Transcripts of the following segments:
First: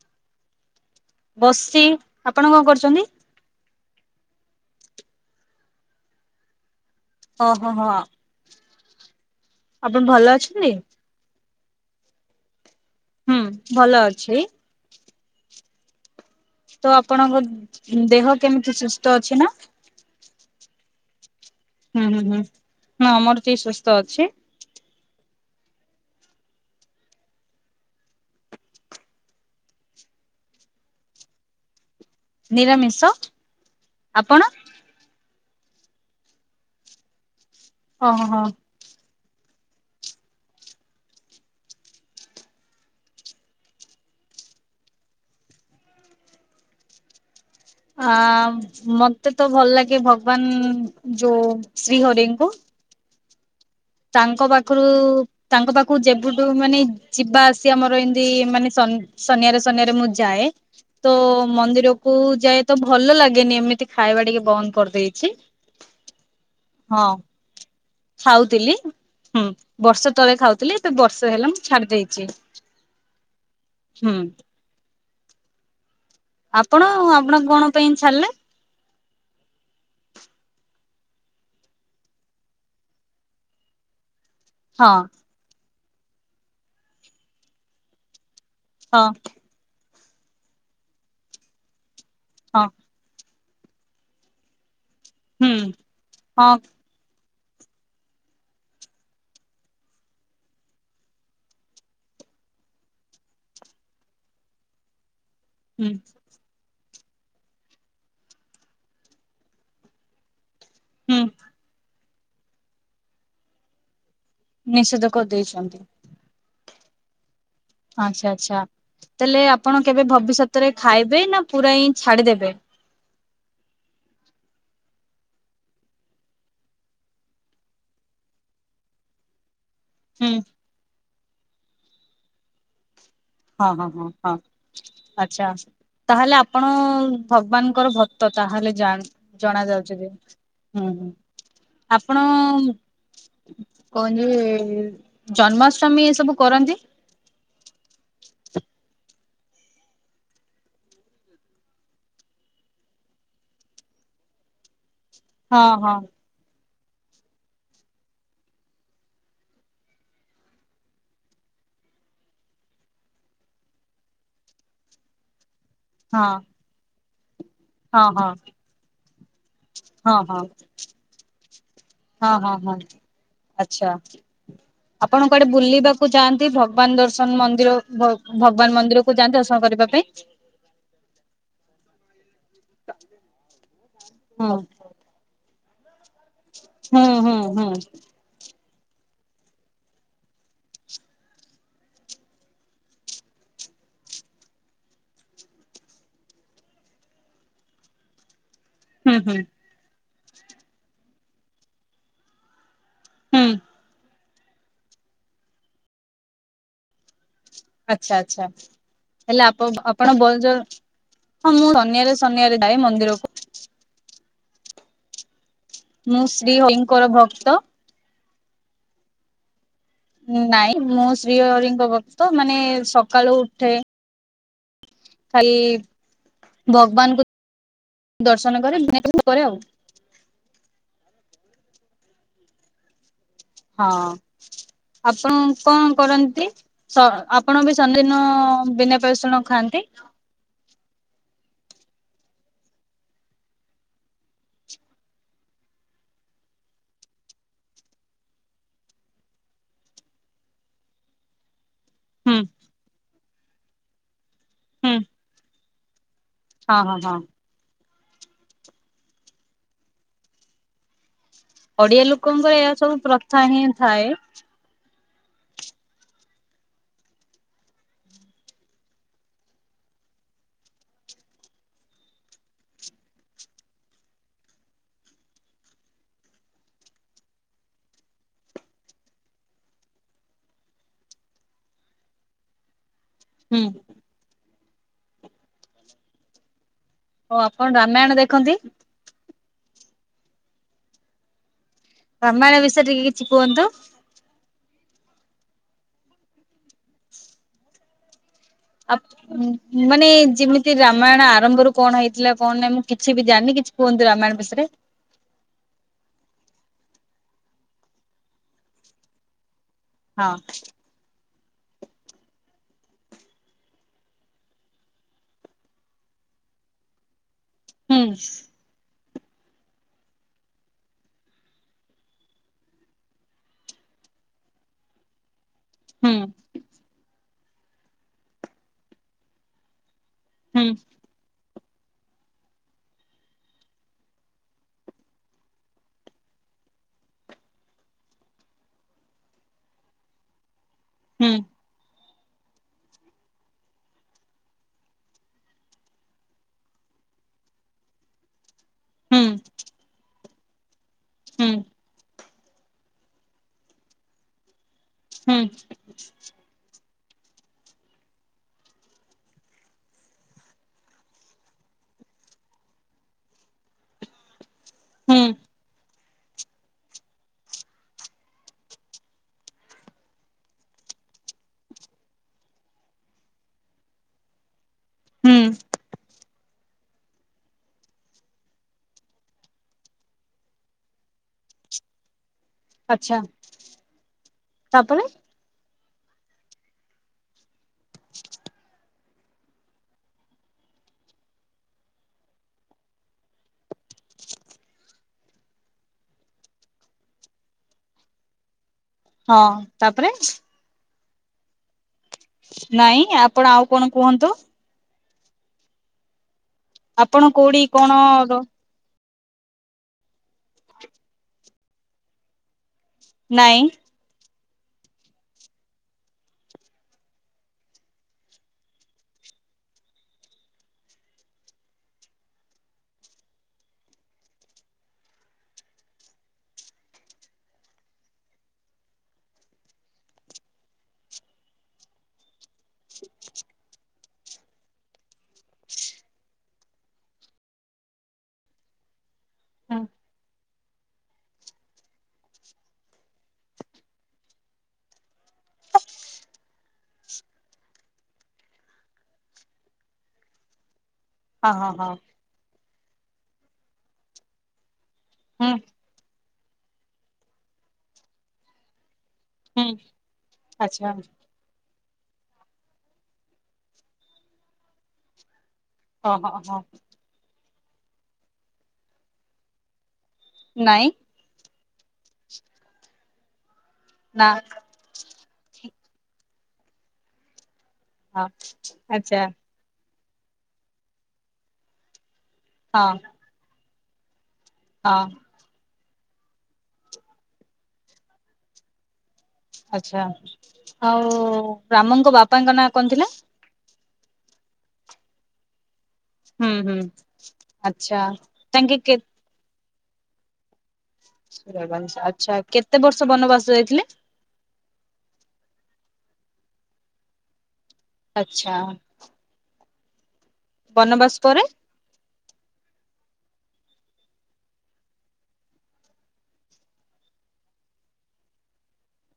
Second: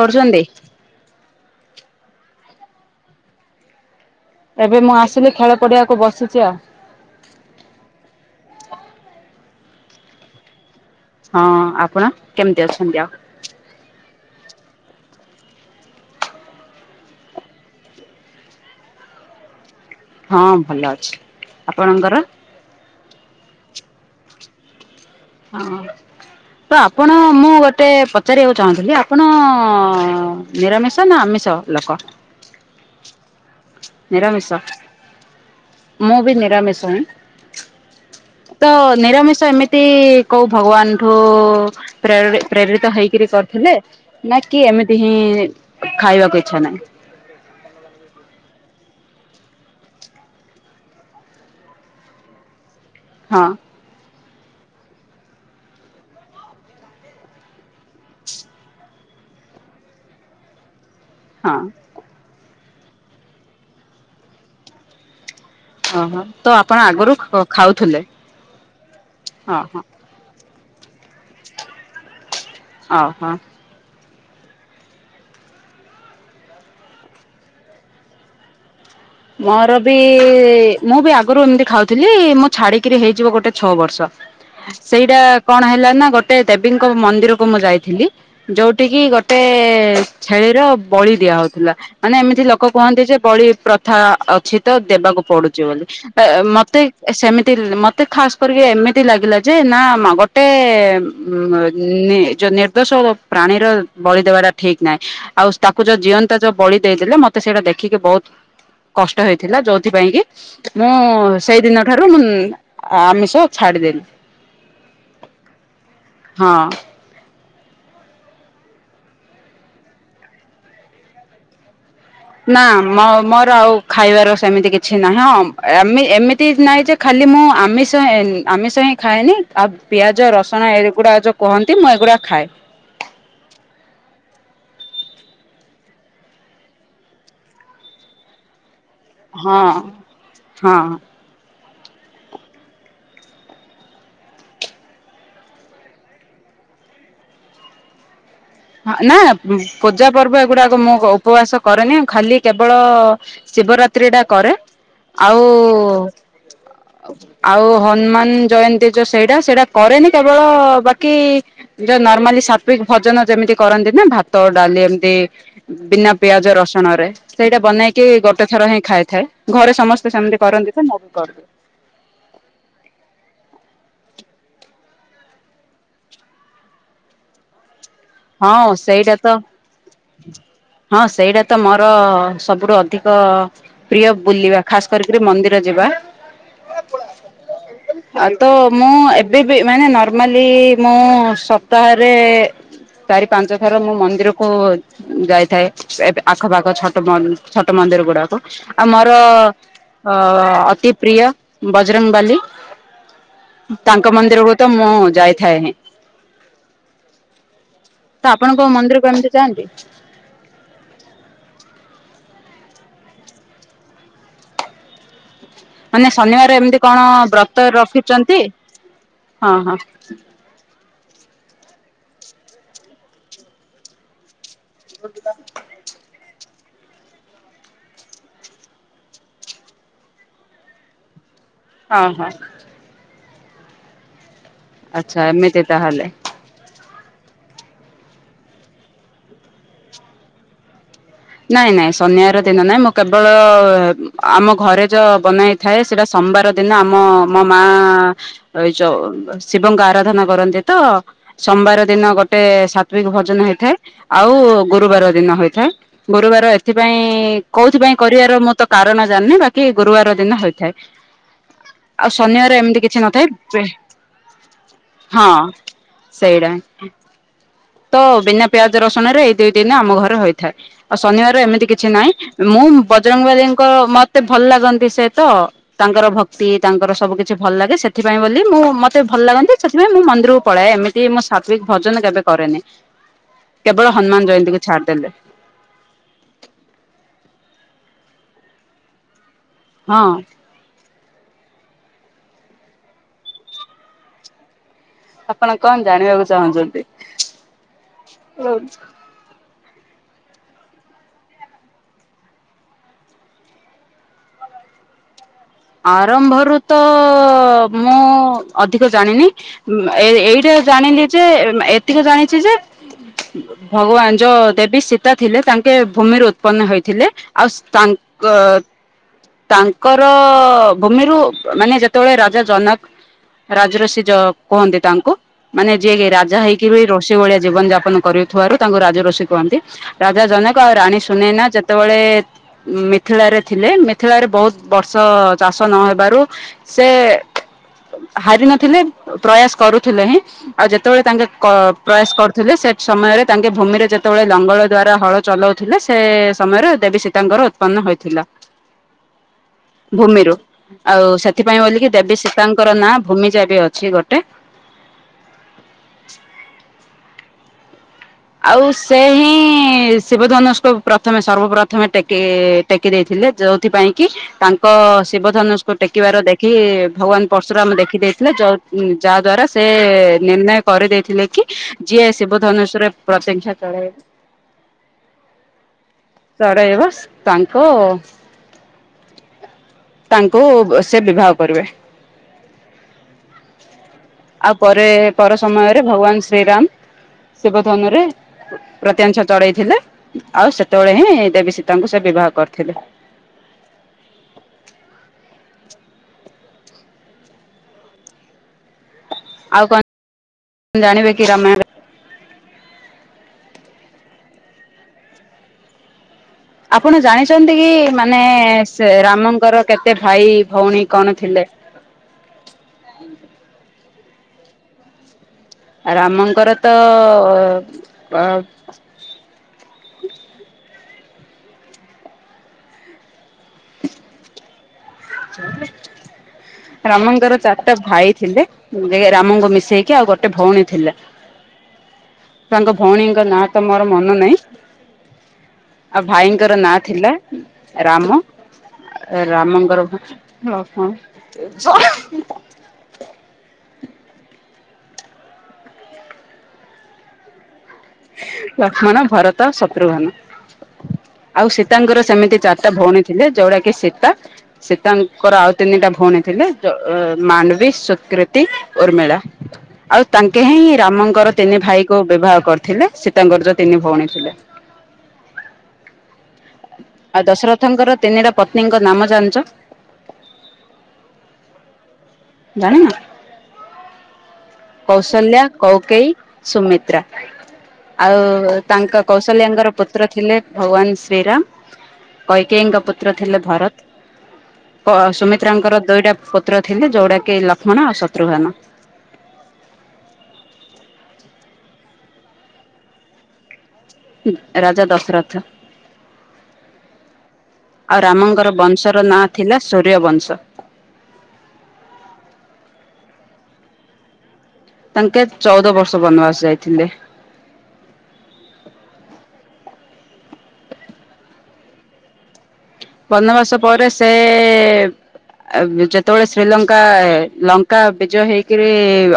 କରୁଛନ୍ତି ବସିଚି। ଆପଣ କଣ କରୁଚନ୍ତି? ଏବେ ମୁଁ ଆସିଲି ଖେଳ ପଡିଆକୁ ବସିଛି ଆଉ। ଓ ହୋ ହା ଆପଣ ଭଲ ଅଛନ୍ତି? ହଁ ଆପଣ କେମିତି ଅଛନ୍ତି ଆଉ? ହୁଁ ଭଲ ଅଛି। ତ ଆପଣଙ୍କ ଦେହ କେମିତି ସୁସ୍ଥ ଅଛି ନା? ହଁ ଭଲ ଅଛି। ହୁଁ ଆପଣଙ୍କର? ହୁଁ ହୁଁ ଆମର ଟିକେ ସୁସ୍ଥ ଅଛି। ହଁ। ତ ଆପଣ ମୁଁ ଗୋଟେ ପଚାରିବାକୁ ଚାହୁଁଥିଲି ଆପଣ ନିରାମିଷ ନା ଆମିଷ ଲୋକ? ନିରାମିଷ। ଆପଣ? ନିରାମିଷ ମୁଁ ବି ନିରାମିଷ ଇଁ। ଓହୋ ହଁ। ତ ନିରାମିଷ ଏମିତି କୋଉ ଭଗବାନଠୁ ପ୍ରେ ପ୍ରେରିତ ହେଇକିରି କରିଥିଲେ ନା କି ଏମିତି ହିଁ, ଖାଇବାକୁ ଇଚ୍ଛା ନା। ମତେ ତ ଭଲ୍ ଲାଗେ, ଭଗ୍ବାନ୍ ଯଉ ଶ୍ରୀ ହରିଙ୍କୁ। ହଁ! ତାଙ୍କ ପାଖ୍ରୁ ତାଙ୍କ ପା--କୁ ଯେ---ଠୁ ମାନେ, ଯିବା ଆସିବା ମର ଏ--ତି ମାନେ ଶନିଆ ରେ ଶନିଆ ରେ ମୁଁ ଯାଏ। ତୋ ହଁ। ମନ୍ଦିର କୁ ଯାଏ ତ ଭଲ ଲାଗେନି, ଏମିତି ଖାଇବା ଟିକେ ବନ୍ଦ୍ କର୍ ଦେଇଚି। ହଁ ହଁ, ତ ଆପଣ ଆଗରୁ ଖାଉ ଥୁଲେ। ଖାଉଥିଲି ହୁଁ ବର୍ଷ ତଳେ ଖାଉଥିଲି, ବର୍ଷ ହେଲା ମୁଁ ଛାଡ୍‌ ଦେଇଚି। [inaudible] ହୁଁ। ଆପଣ ଆପଣ କ'ଣ ପାଇଁ ଛାଡ୍‌ଲେ? ମର ବି ମୁଁ ବି ଆଗରୁ ଏମ୍ତି ଖାଉଥିଲି, ମୁଁ ଛାଡ଼ି କିରି ହେଇଯିବ, ଗୋଟେ ଛଅ ବର୍ଷ। ହଁ ସେଇଟା କ'ଣ ହେଲା ନା, ଗୋଟେ ଦେବୀଙ୍କ ମନ୍ଦିରକୁ ମୁଁ ଯାଇଥିଲି। ଯଉଠିକିି ହଁ ଗୋଟେ ଛେଳିର ବଳି ଦିଆ ହଉଥିଲା। ମାନେ ଏମିତି ଲୋକ ହଁ କୁହନ୍ତି ଯେ, ବଳି ପ୍ରଥା ଅଛି ତ ଦେବାକୁ ପଡୁଚି ହୁଁ ବଲି। ହଁ ମତେ ସେମିତି ମତେ ଖାସ୍‌ କରିକି, ଏମିତି ଲାଗିଲା ଯେ। ନା ଗୋଟେ ଯଉ ନିର୍ଦ୍ଦୋଷ ପ୍ରାଣୀର ବଳି ଦେବାଟା ଠିକ୍ ନାହଁ। ଆଉ ତାକୁ ହୁଁ ଯଉ ଜିଅନ୍ତା ଉ ବଳି ଦେଇ ଦେଲେ, ମତେ ସେଇଟା ଦେଖିକି। ବଉ କଷ୍ଟ ହେଇଥିଲା। ଯଉଥି ପାଇଁ କି ମୁଁ ହୁଁ ସେଇ ଦିନ ଠାରୁ ଆମିଷ ଛାଡ଼ି ଦେଲି। ନିଷେଦ କର୍ ଦେଇଚନ୍ତି। ହଁ! ତା---ଲେ ଆପଣ କେବେ ଭବିଷତରେ ଖାଇବେ [inaudible] [inaudible] ଖାଇବାର ସେମିତି କିଛି ନା। ହଁ ଏମିତି ନାହିଁ ଯେ ଖାଲି ମୁଁ ଖାଏନି, ହୁଁ ପିଆଜ, ରସୁଣ ଏଗୁଡ଼ା ଯ କୁହନ୍ତି, ମୁଁ ଏଗୁଡ଼ା ଖାଏ। [inaudible] ଆଚ୍ଛା, ତା'ହେଲେ ଆପଣ ଭଗ୍ବାନ୍ ଙ୍କର ଭକ୍ତ। ତା'ହେଲେ ଜା ହଁ ହଁ [inaudible] ଯେ ଜନ୍ମାଷ୍ଟମୀ ଏସବୁ କରନ୍ତି। ନା ପୂଜା ପର୍ବ ଏ ଗୁଡ଼ାକ ମୁଁ ଉପବାସ କରେନି। ଖାଲି କେବଳ ଶିବ ରାତ୍ରିଟା କରେ। ଆଉ ହଁ ହଁ ଆଉ ହନ୍‌ମାନ୍‌ ଜୟନ୍ତୀ ଯଉ ସେଇଟା, ସେଇଟା କରେନି। କେବଳ ବାକି ଯଉ ନର୍ମାଲି ସାତ୍ଵିକ୍ ଭଜନ। ଯେମିତି କରନ୍ତି ନା ଭାତ, ଡ଼ାଲି ଏମ୍ତି ବିନା ପିଆଜ ରସଣରେ। ସେଇଟା ବନେଇକି ହଁ ହଁ ଗୋଟେ ଥର ହିଁ ଖାଇଥାଏ। ଘରେ ହଁ ସମସ୍ତେ ହଁ ସେମ୍ତି ହଁ କରନ୍ତି ତ, ମୁଁ ବି କର୍ ଦିଏ। ହଁ ହଁ ହଁ, ଆଚ୍ଛା। ଆପଣ କୁଆଡ଼େ ବୁଲିବାକୁ ଯାଆନ୍ତି? ଭଗବାନ୍‌ ଦର୍ଶନ୍‌ ମନ୍ଦିର। ହଁ ଭଗବାନ୍‌ ସେଇଟା ମନ୍ଦିରକୁ ତ ଯାଆନ୍ତି, ର୍ଶନ କରିବା ପାଇଁ। ହଁ, ସେଇଟା ତ ମର ସବୁଠୁ ଅଧିକ ପ୍ରିୟ ହୁଁ ବୁଲିବା। ଖାସ୍ କରି, କିରି ମନ୍ଦିର ଯିବା। ହୁଁ ହୁଁ ହୁଁ। ଆଉ ତ ମୁଁ ଏବେ ବି, ମାନେ ନର୍ମାଲି ମୁଁ ସପ୍ତାହରେ ଚାରି ପାଞ୍ଚ ଥର ମୁଁ ମନ୍ଦିରକୁ ଯାଇଥାଏ, ଆଖ ପାଖ ଛଟ ମନ୍ଦିର ଗୁଡ଼ାକ। ଆଉ ହୁଁ ମର ହୁଁ ଅତି ପ୍ରିୟ ବଜରଙ୍ଗ୍ ବାଲି। ହୁଁ ତାଙ୍କ ମନ୍ଦିରକୁ ତ ମୁଁ ଯାଇଥାଏ ହିଁ। ତ ଆପଣ କୋଉ ମନ୍ଦିରକୁ ଏମିତି ଯାଆନ୍ତି? [inaudible] ଆପଣ ବଲ୍ ଜର୍ ହଁ ମୁଁ ଶନିବାର ଶନିବାର ଯାଏ ମନ୍ଦିରକୁ। ମାନେ ମୁଁ ଶ୍ରୀ ଶନିବାରେ ଏମିତି ହରିଙ୍କର କଣ ଭକ୍ତ ବ୍ରତ ରଖିଚନ୍ତି ହଁ ହଁ। ନାଇଁ ମୁଁ ଶ୍ରୀହରିଙ୍କ ଭକ୍ତ ମାନେ ସକାଳୁ ଉଠେ। ଖାଲି ଭଗବାନ୍ ଙ୍କୁ ଦର୍ଶନ କରେ ବୁଲା ବୁଲି କରେ ଆଉ। ହଁ ହଁ। ହଁ ଆଚ୍ଛା ଆପଣ ଏମିତି କଣ ତାହେଲେ। କରନ୍ତି। ତ ଆପଣ ବି ଶନିବାର ଦିନ ବିନା ପିଆଜ ରସୁଣ ଖାଆନ୍ତି। ନାଇଁ ନାଇଁ ଶନିବାର ଦିନ ନାଇଁ ମୁଁ କେବଳ ଆମ ଘରେ ଯ ବନା ହେଇ ଥାଏ ସେଟା ସୋମବାର ଦିନ ଆମ ମୋ ମାଆ ଏଇ ଯୋଉ ଶିବଙ୍କ ଆରାଧନା କରନ୍ତି ତ ସୋମବାର ଦିନ ହୁଁ ଗୋଟେ ସାଟ୍ରିକ୍ ଭୋଜନ ହେଇଥାଏ ଆଉ ହୁଁ ଗୁରୁବାର ଦିନ ହେଇଥାଏ ଗୁରୁବାର ଏ ହଁ ହଁ ସେଥିପାଇଁ ହଁ କୋଉଥିପାଇଁ କରିବାର ମୁଁ ତ କାରଣ ଜାଣିନେଇ ବାକି ଗୁରୁବାର ଦିନ ହେଇଥାଏ। ଓଡିଆ ଆଉ ଲୋକଙ୍କର ଶନିବାର ଏହା ଏମିତି ସବୁ କିଛି ନଥାଏ। ପ୍ରଥା ହିଁ ଥାଏ। ହଁ ସେଇଟା। ତ ବିନା ପିଆଜ ରସୁଣ ରେ ଏଇ ଦୁଇ ଦିନି ଆମ ଘରେ ହୋଇଥାଏ। ଆଉ ଶନିବାର ଏମିତି କିଛି ନାହିଁ ମୁଁ ବଜରଙ୍ଗବାଲୀଙ୍କ ମତେ ଭଲ ଲାଗନ୍ତି ସେ ତ। ତାଙ୍କର ଭକ୍ତି ତାଙ୍କର ସବୁ କିଛି ଭଲ୍ ଲାଗେ ସେଥିପାଇଁ ବୋଲି ମୁଁ ମତେ ଭଲ୍ ଲାଗନ୍ତି ସେଥିପାଇଁ ମୁଁ ମନ୍ଦିରକୁ ପଳାଏ ଏମିତି ତି ମୁଁ ସତ୍ୱଇକି ଭଜନ କେବେ କରେନି ହୁଁ କେବଳ ହନୁମାନ ଜୟନ୍ତୀ କୁ ଛାଡିଦେଲେ। ଓ ଆପଣ ରାମାୟଣ ଦେଖନ୍ତି। ହଁ। ରାମାୟଣ ବିଷୟରେ ଟିକେ କିଛି କୁଅନ୍ତୁ। ଆପଣ କଣ ଜାଣିବାକୁ ଚାହୁଁଛନ୍ତି। ମାନେ ଯିମିତି ରାମାୟଣ ଆରମ୍ଭରୁ କଣ ହେଇଥିଲା କଣ ନାହିଁ ମୁଁ କିଛି ବି ଜାଣିନି କିଛି କୁହନ୍ତୁ ରାମାୟଣ ବିଷୟରେ। ଆରମ୍ଭରୁ ତ ମୁଁ ଅଧିକ ଜାଣିନି। ହଁ ଏଇଟା ଜାଣିଲି ଯେ ଯେ ଏତିକି ଜାଣିଛି ଯେ। ଭଗବାନ ଯ ଦେବୀ ସୀତା ଥିଲେ ତାଙ୍କେ ଭୂମିରୁ ଉତ୍ପନ୍ନ ହେଇଥିଲେ ଆଉ ହୁଁ ତାଙ୍କ ତାଙ୍କର। ଓ ଭୂମିରୁ ମାନେ ଯେତେବେଳେ ରାଜା ଜନକ୍ ରାଜଋଷି କୁହନ୍ତି ତାଙ୍କୁ। ମାନେ ଯିଏ କି ହୁଁ ରାଜା ହେଇକିବି ରୁଷି ଭଳିଆ ଜୀବନ ଯାପନ କରଥିବାରୁ ତାଙ୍କୁ ରାଜ ରୁଷି କୁହନ୍ତି। ରାଜା ଜନକ ହୁଁ ଆଉ ରାଣୀ ସୁ ସୁନେନା ଯେତେବେଳେ ମିଥିଳାରେ ଥିଲେ ମିଥିଳାରେ ବହୁତ୍ ବର୍ଷ ଚାଷ ନହେବାରୁ ସେ ହାରି ନଥିଲେ ପ୍ରୟାସ କରୁଥିଲେ ହିଁ ଆଉ ଯେତେବେଳେ ତାଙ୍କେ ହୁଁ କ ପ୍ରୟାସ କରୁଥିଲେ ସେ ସମୟରେ ତାଙ୍କେ ଭୂମିରେ ଯେତେବେଳେ ଲଙ୍ଗଳ ଦ୍ଵାରା ହଳ ଚଲୋଉଥିଲେ ସେ ସମୟରେ ଦେବୀ ସୀ ସୀତାଙ୍କର ଉତ୍ପନ୍ନ ହୋଇଥିଲା ହୁଁ ଭୂମିରୁ। ଆଉ ହୁଁ ସେଥିପାଇଁ ବୋଲିକି ଦେବୀ ସୀତାଙ୍କର ନାଁ ଭୂମିଜା ବି ଅଛି ଗୋଟେ। ହୁଁ। ଆଉ ସେ ହିଁ ଶିବଧନୁଷ୍ଟକୁ ପ୍ରଥମେ ସର୍ବପ୍ରଥମେ ଟେକି ଟେକି ଦେଇଥିଲେ ଯୋଉଥିପାଇଁ କି ତାଙ୍କ ହୁଁ ଶିବଧନୁସ୍ ତ ଟେକିବାର ଦେଖି ଭଗବାନ୍ ପର୍ଶୁର ଦେଖିଦେଈଥିଲେ ଯ ଯାଆଦ୍ୱାରା ସେ ନିର୍ଣ୍ଣୟ କରି ଦେଇେଇଥିଲେ କି ଯିଏ ଶିବ ଧନୁଶ ପ୍ରତେଂଖ୍ୟା ତଳ ହୁଁ। [inaudible] ତାଙ୍କ। ତାଙ୍କୁ ସେ ବିବାହ କରିବେ। ଆଚ୍ଛା ଆଉ ପରେ ତାପରେ ପର ସମୟରେ ଭଗବାନ୍ ଶ୍ରୀରାମ। ସମୟରେ ପ୍ରତ୍ୟାଂଛତ। ଚଢେଇଥିଲେ ଆଉ ସେତେବେଳେ ହିଁ ଦେବୀ ସୀତାଙ୍କୁ ସେ ବିବାହ କରିଥିଲେ। ହଁ ତାପରେ। ଜାଣିବେକି ରାମାୟରେ ନାଇଁ ଆପଣ ଆଉ କଣ କୁହନ୍ତୁ। ଆପଣ ଜାଣିଛନ୍ତି କୋଉଠି କି କଣ ମାନେ ର ରାମଙ୍କର କେତେ ଭାଇ ଭଉଣୀ କଣ ଥିଲେ? ନାଇଁ। ରାମଙ୍କର ତ ଅ ରାମଙ୍କର ଚାରିଟା ଭାଇ ଥିଲେ। ରାମଙ୍କୁ ମିଶେଇକି ଆଉ ଗୋଟେ ଭଉଣୀ ଥିଲା ତାଙ୍କ ଭଉଣୀଙ୍କ ନାଁ ତ ମୋର ମନ ନାହିଁ ଆଉ ଭାଇଙ୍କର ନାଁ ଥିଲା ରାମ ହଁ ରାମଙ୍କର ଲକ୍ଷ୍ମଣ, ଭରତ, ଶତ୍ରୁଘ୍ନ ଆଉ ହଁ ହଁ ସୀତାଙ୍କର ସେମିତି ଚାରି ଟା ଭଉଣୀ ଥିଲେ ଯୋଉଟା କିି ସୀତା ସୀତାଙ୍କର ହୁଁ ଆଉ ତିନିଟା ଭଉଣୀ ଥିଲେ ଥିଲେ ମାଣ୍ଡବୀ, ସକୃତି, ଉର୍ମିଳା। ହୁଁ ଆଉ ତାଙ୍କେ ହିଁ ଆଚ୍ଛା ରାମଙ୍କର ତିନି ଭାଇ କ ବିବାହ କରି ଥିଲେ ସୀତାଙ୍କର ଯୋଉ ତିନି ଭଉଣୀ ଥିଲେ। ଓହୋ ହଁ। ଆଉ ଦଶରଥଙ୍କର ତିନିଟା ପତ୍ନୀଙ୍କ ନାମ ଜାଣିଛ? ନାଇଁ। ଜାଣିନ? ନା। କୌଶଲ୍ୟା, କୌକେଇ, ସୁମିତ୍ରା। ଆଉ ହଁ ତାଙ୍କ ଆଚ୍ଛା କୌଶଲ୍ୟାଙ୍କର ପୁତ୍ର ଥିଲେ ଭଗବାନ ଶ୍ରୀରାମ। କୈକେୟୀଙ୍କ ହଁ ପୁତ୍ର ଥିଲେ ଭରତ ହଁ ସୁମି ତ୍ରାଙ୍କର ଦୁଇଟା ପୁତ୍ର ଥିଲେ ଯୋଉଟା କି ଲକ୍ଷ୍ମଣ ଆଉ ଶତ୍ରୁଘ୍ନ। ଆଚ୍ଛା ଆଉ ରାମଙ୍କ ବାପାଙ୍କ ନାଁ କଣ ଥିଲା? ରାଜା ଦଶରଥ। ହୁଁ ହୁଁ ଆଉ ଆଚ୍ଛା ରାମଙ୍କର ତାଙ୍କେ ବଂଶର କେ ନାଁ ଥିଲା ସୂର୍ଯ୍ୟବଂଶ। [unintelligible] ଆଚ୍ଛା କେତେ ବର୍ଷ ବନବାସ ଯାଇଥିଲେ? ତାଙ୍କେ ଚଉଦ ବର୍ଷ ବନବାସ ଯାଇଥିଲେ। ଆଚ୍ଛା। ବନବାସ ପରେ? ବନବାସ ପରେ ସେ ଯେତେବେଳେ ଶ୍ରୀଲଙ୍କା ଲଙ୍କା ବିଜୟ ହେଇକରି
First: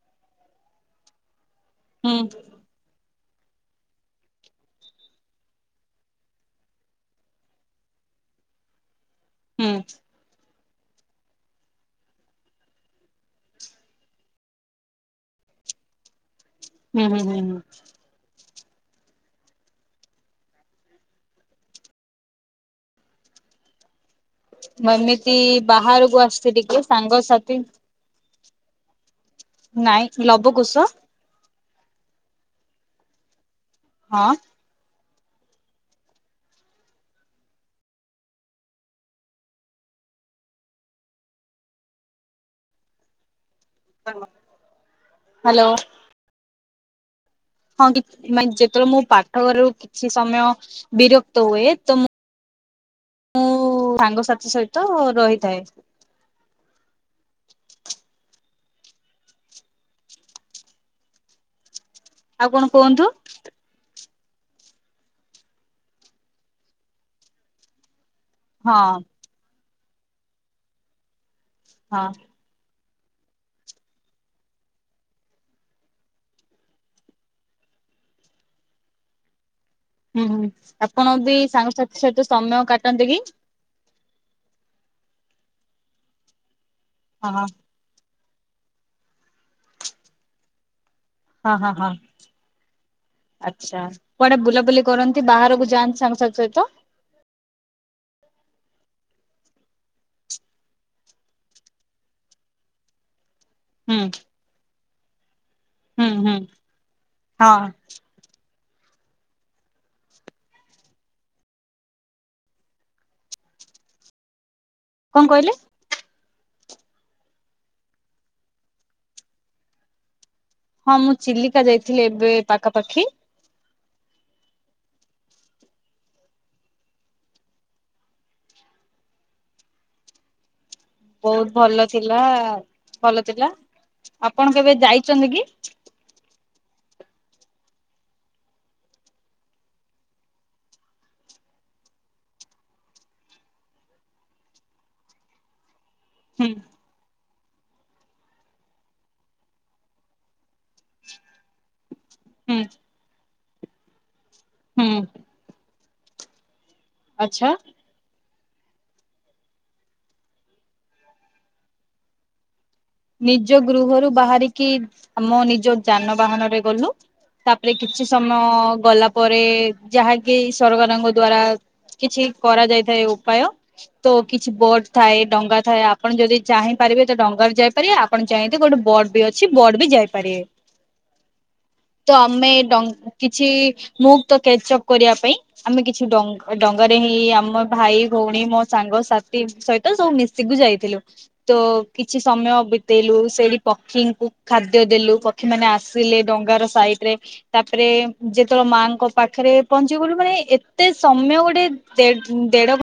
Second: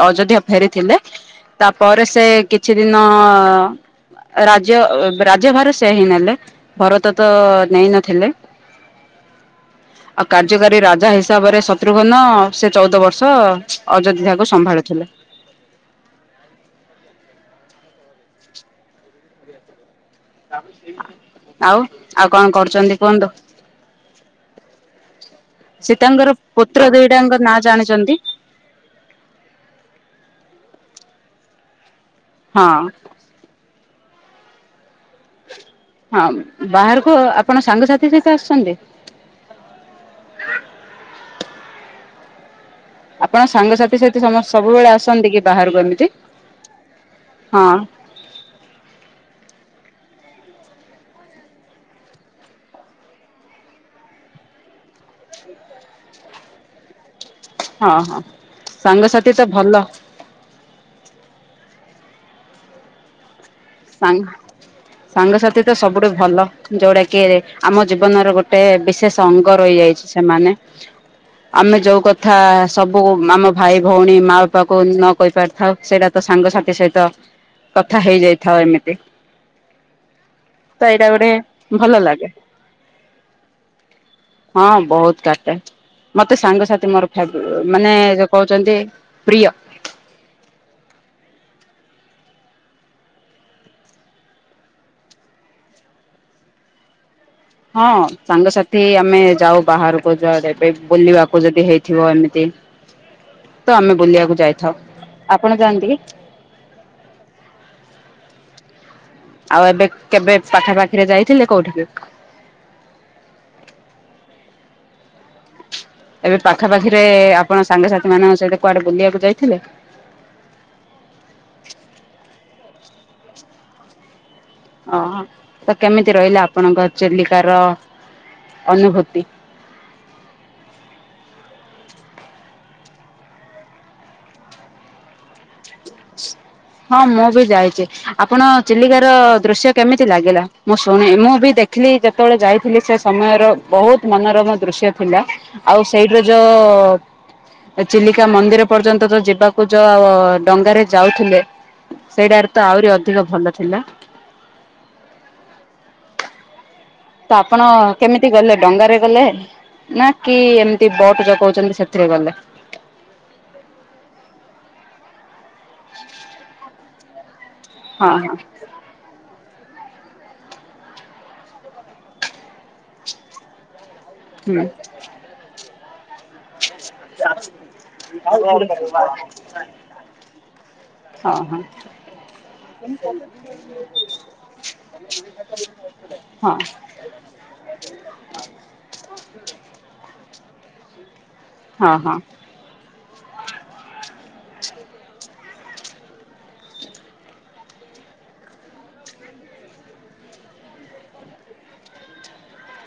ଅଯୋଧ୍ୟା ଫେରିଥିଲେ ତାପରେ ହୁଁ ସେ କିଛି ଦିନ ରାଜ୍ୟ ରାଜ୍ୟ ଭାର ସେ ହିଁ ନେଲେ ଭରତ ତ ନେଇ ନଥିଲେ ହୁଁ। ଆଉ କାର୍ଯ୍ୟକାରୀ ରାଜା ହିସାବରେ ଶତ୍ରୁଘ୍ନ ସେ ଚଉଦ ବର୍ଷ ଅଯୋଧ୍ୟାକୁ ସମ୍ଭାଳିଥିଲେ ହୁଁ ହୁଁ ହୁଁ ହୁଁ। ଆଉ ଆଉ କଣ କରୁଛନ୍ତି କୁହନ୍ତୁ? ମୁଁ ଏମିତି ସେ ବାହାରକୁ ତାଙ୍କର ଆସିଛି ଟିକେ ପୁତ୍ର ଦିଇଟାଙ୍କ ସାଙ୍ଗସାଥି ନାଁ ଜାଣିଛନ୍ତି ନାଇଁ ଲବ କୋଷ ହଁ। ହଁ। ହଁ ବାହାରକୁ ଆପଣ ସାଙ୍ଗସାଥି ସହିତ ଆସୁଛନ୍ତି। ଆପଣ ସାଙ୍ଗସାଥି ସାଥି ସମସ୍ତେ ସବୁବେଳେ ଆସନ୍ତି କି ହ୍ୟାଲୋ ବାହାରକୁ ଏମିତି ହଁ ମାନ ଯେତେବେଳେ ମୁଁ ପାଠଘରୁ କିଛି ସମୟ ବିରକ୍ତ ହୁଏ ତ ମୁଁ ମୁଁ ସାଙ୍ଗସାଥି ସହିତ ରହିଥାଏ। ହଁ ହଁ ସାଙ୍ଗସାଥି ତ ଭଲ ଆଉ କଣ କୁହନ୍ତୁ? ସା ସାଙ୍ଗସାଥି ତ ସବୁଠୁ ଭଲ ଯୋଉଟା କି ଆମ ଜୀବନର ଗୋଟେ ହଁ ଗୋଟେ ବିଶେଷ ଅଙ୍ଗ ରହିଯାଇଛି ସେମାନେ ଆମେ ଯୋଉ ହଁ କଥା ସବୁ ଆମ ଭାଇ ଭଉଣୀ ମା ବାପା କ ନ କହି ପାରିଥାଉ ସେଇଟା ତ ସାଙ୍ଗସାଥି ସହିତ କଥା ହେଇଯାଇଥାଉ ଏମିତି। ହୁଁ ହୁଁ ତ ଏଇଟା ଆପଣ ଗୋଟେ ବି ଭଲ ସାଙ୍ଗସାଥି ସହିତ ଲାଗେ। ସମୟ କାଟନ୍ତି କି? ହଁ ବହୁତ କାଟେ ମତେ ସାଙ୍ଗସାଥି ମୋର ହଁ ଫେବ ହଁ ମାନେ ଯଉ କହୁଛନ୍ତି ପ୍ରିୟ। ହଁ ହଁ ହଁ। ଆଚ୍ଛା କୁଆଡେ ବୁଲାବୁଲି କରନ୍ତି ବାହାରକୁ ଯାଆନ୍ତି ସାଙ୍ଗସାଥି ସହିତ? ହଁ ସାଙ୍ଗସାଥି ଆମେ ଯାଉ ବାହାରକୁ ଯ ଯବେ ବୁଲିବାକୁ ଯଦି ହେଇଥିବ ଏମିତି। ତ ଆମେ ହୁଁ ବୁଲିବାକୁ ଯାଇଥାଉ ଆପଣ ଜାଣ ହୁଁ ହୁଁ ହଁ। ଆଉ ଏବେ କେବେ ପାଖରେ ପାଖିରେ ଯାଇଥିଲେ କୋଉଠିକି? କଣ କହିଲେ? ଏବେ ପାଖାପାଖିରେ ଆପଣ ସାଙ୍ଗସାଥି ମାନଙ୍କ ସହିତ କୁଆଡେ ବୁଲିବାକୁ ଯାଇଥିଲେ? ହଁ ମୁଁ ଚିଲିକା ଯାଇଥିଲି ଏବେ ପାଖାପାଖି। ଓହଁ ତ କେମିତି ରହିଲା ଆପଣଙ୍କ ଚେଲିକାର ଅନୁଭୂତି? ବହୁତ ଭଲ ଥିଲା ଭଲ ଥିଲା ଆପଣ କେବେ ଯାଇଛନ୍ତି କି? ହ ହଁ ମୁଁ ବି ଯାଇଛି ଆପଣ ଚିଲିକାର ଦୃଶ୍ୟ କେମିତି ଲାଗିଲା ମୁଁ ଶୁଣ ମୁଁ ବି ଦେଖ ଦେଥିଲି ଯେତେବେଳେ ଯାଇଥିଲି ସେ ସମୟର ବହୁତ ମନୋରମ ଦୃଶ୍ୟ ଥିଲା। ଆଉ ସେଇଠରେ ହୁଁ ଯୋଉ ଚିଲିକା ମନ୍ଦିର ପର୍ଯ୍ୟନ୍ତ ଯୋଉ ଯିବାକୁ ଯୋଉ ଡଙ୍ଗାରେ ଯାଉଥିଲେ। ସେଇଟାରେ ହୁଁ ତ ଆହୁରି ଅଧିକ ଭଲ ଥିଲା। ହୁଁ। ତ ଆଚ୍ଛା ଆପଣ କେମିତି ଗଲେ ଡଙ୍ଗାରେ ଗଲେ ନା କି ଏମିତି ବଟ ଯ କଉଛନ୍ତି ସେଥିରେ ଗଲେ? ନିଜ ଗୃହରୁ ବାହାରିକି ଆମ ନିଜ ଯାନବାହାନ ରେ ଗଲୁ। ତାପରେ କିଛି ହଁ ହଁ ସମୟ ଗଲା ପରେ ଯାହାକି ସରକାରଙ୍କ ଦ୍ଵାରା କିଛି କରାଯାଇ ଥାଏ ଉପାୟ ତ କିଛି ହୁଁ। ବୋର୍ଡ ଥାଏ ଡଙ୍ଗା ଥାଏ ଆପଣ ଯଦି ଚାହିଁ ପାରିବେ ତ ଡଙ୍ଗାରେ ଯାଏ। ଆପଣ ଚାହିଁଲେ ଗୋଟେ ବଡ ବି ଅଛି ବୋଡ ବି ଯାଇପାରିବେ। ହଁ ହଁ। ତ ଆମେ ଡ଼ କିଛି ମୁକ୍ତ କଚ ଅପ୍ କରିବା ପାଇଁ ଆମେ କିଛି ଡ ହଁ ଡଙ୍ଗା ରେ ହିଁ ଆମ ଭାଇ ଭଉଣୀ ମୋ ସାଙ୍ଗ ସାଥି ସହିତ ସବୁ ମିଶିକି ଯାଇଥିଲୁ। ତ ହଁ ହଁ। କିଛି ସମୟ ବିତେଇଲୁ ସେଇଠି ପକ୍ଷୀଙ୍କୁ ଖାଦ୍ୟ ଦେଲୁ ପକ୍ଷୀ ମାନେ ଆସିଲେ ଡଙ୍ଗାର ସାଇଡ ରେ ତାପରେ ଯେତେବେଳେ ମାଙ୍କ ପାଖରେ ପହଞ୍ଚି ଗଲୁ ମାନେ ଏତେ ସମୟ ଗୋଟେ ଦେଢ ଦେଢ ଘ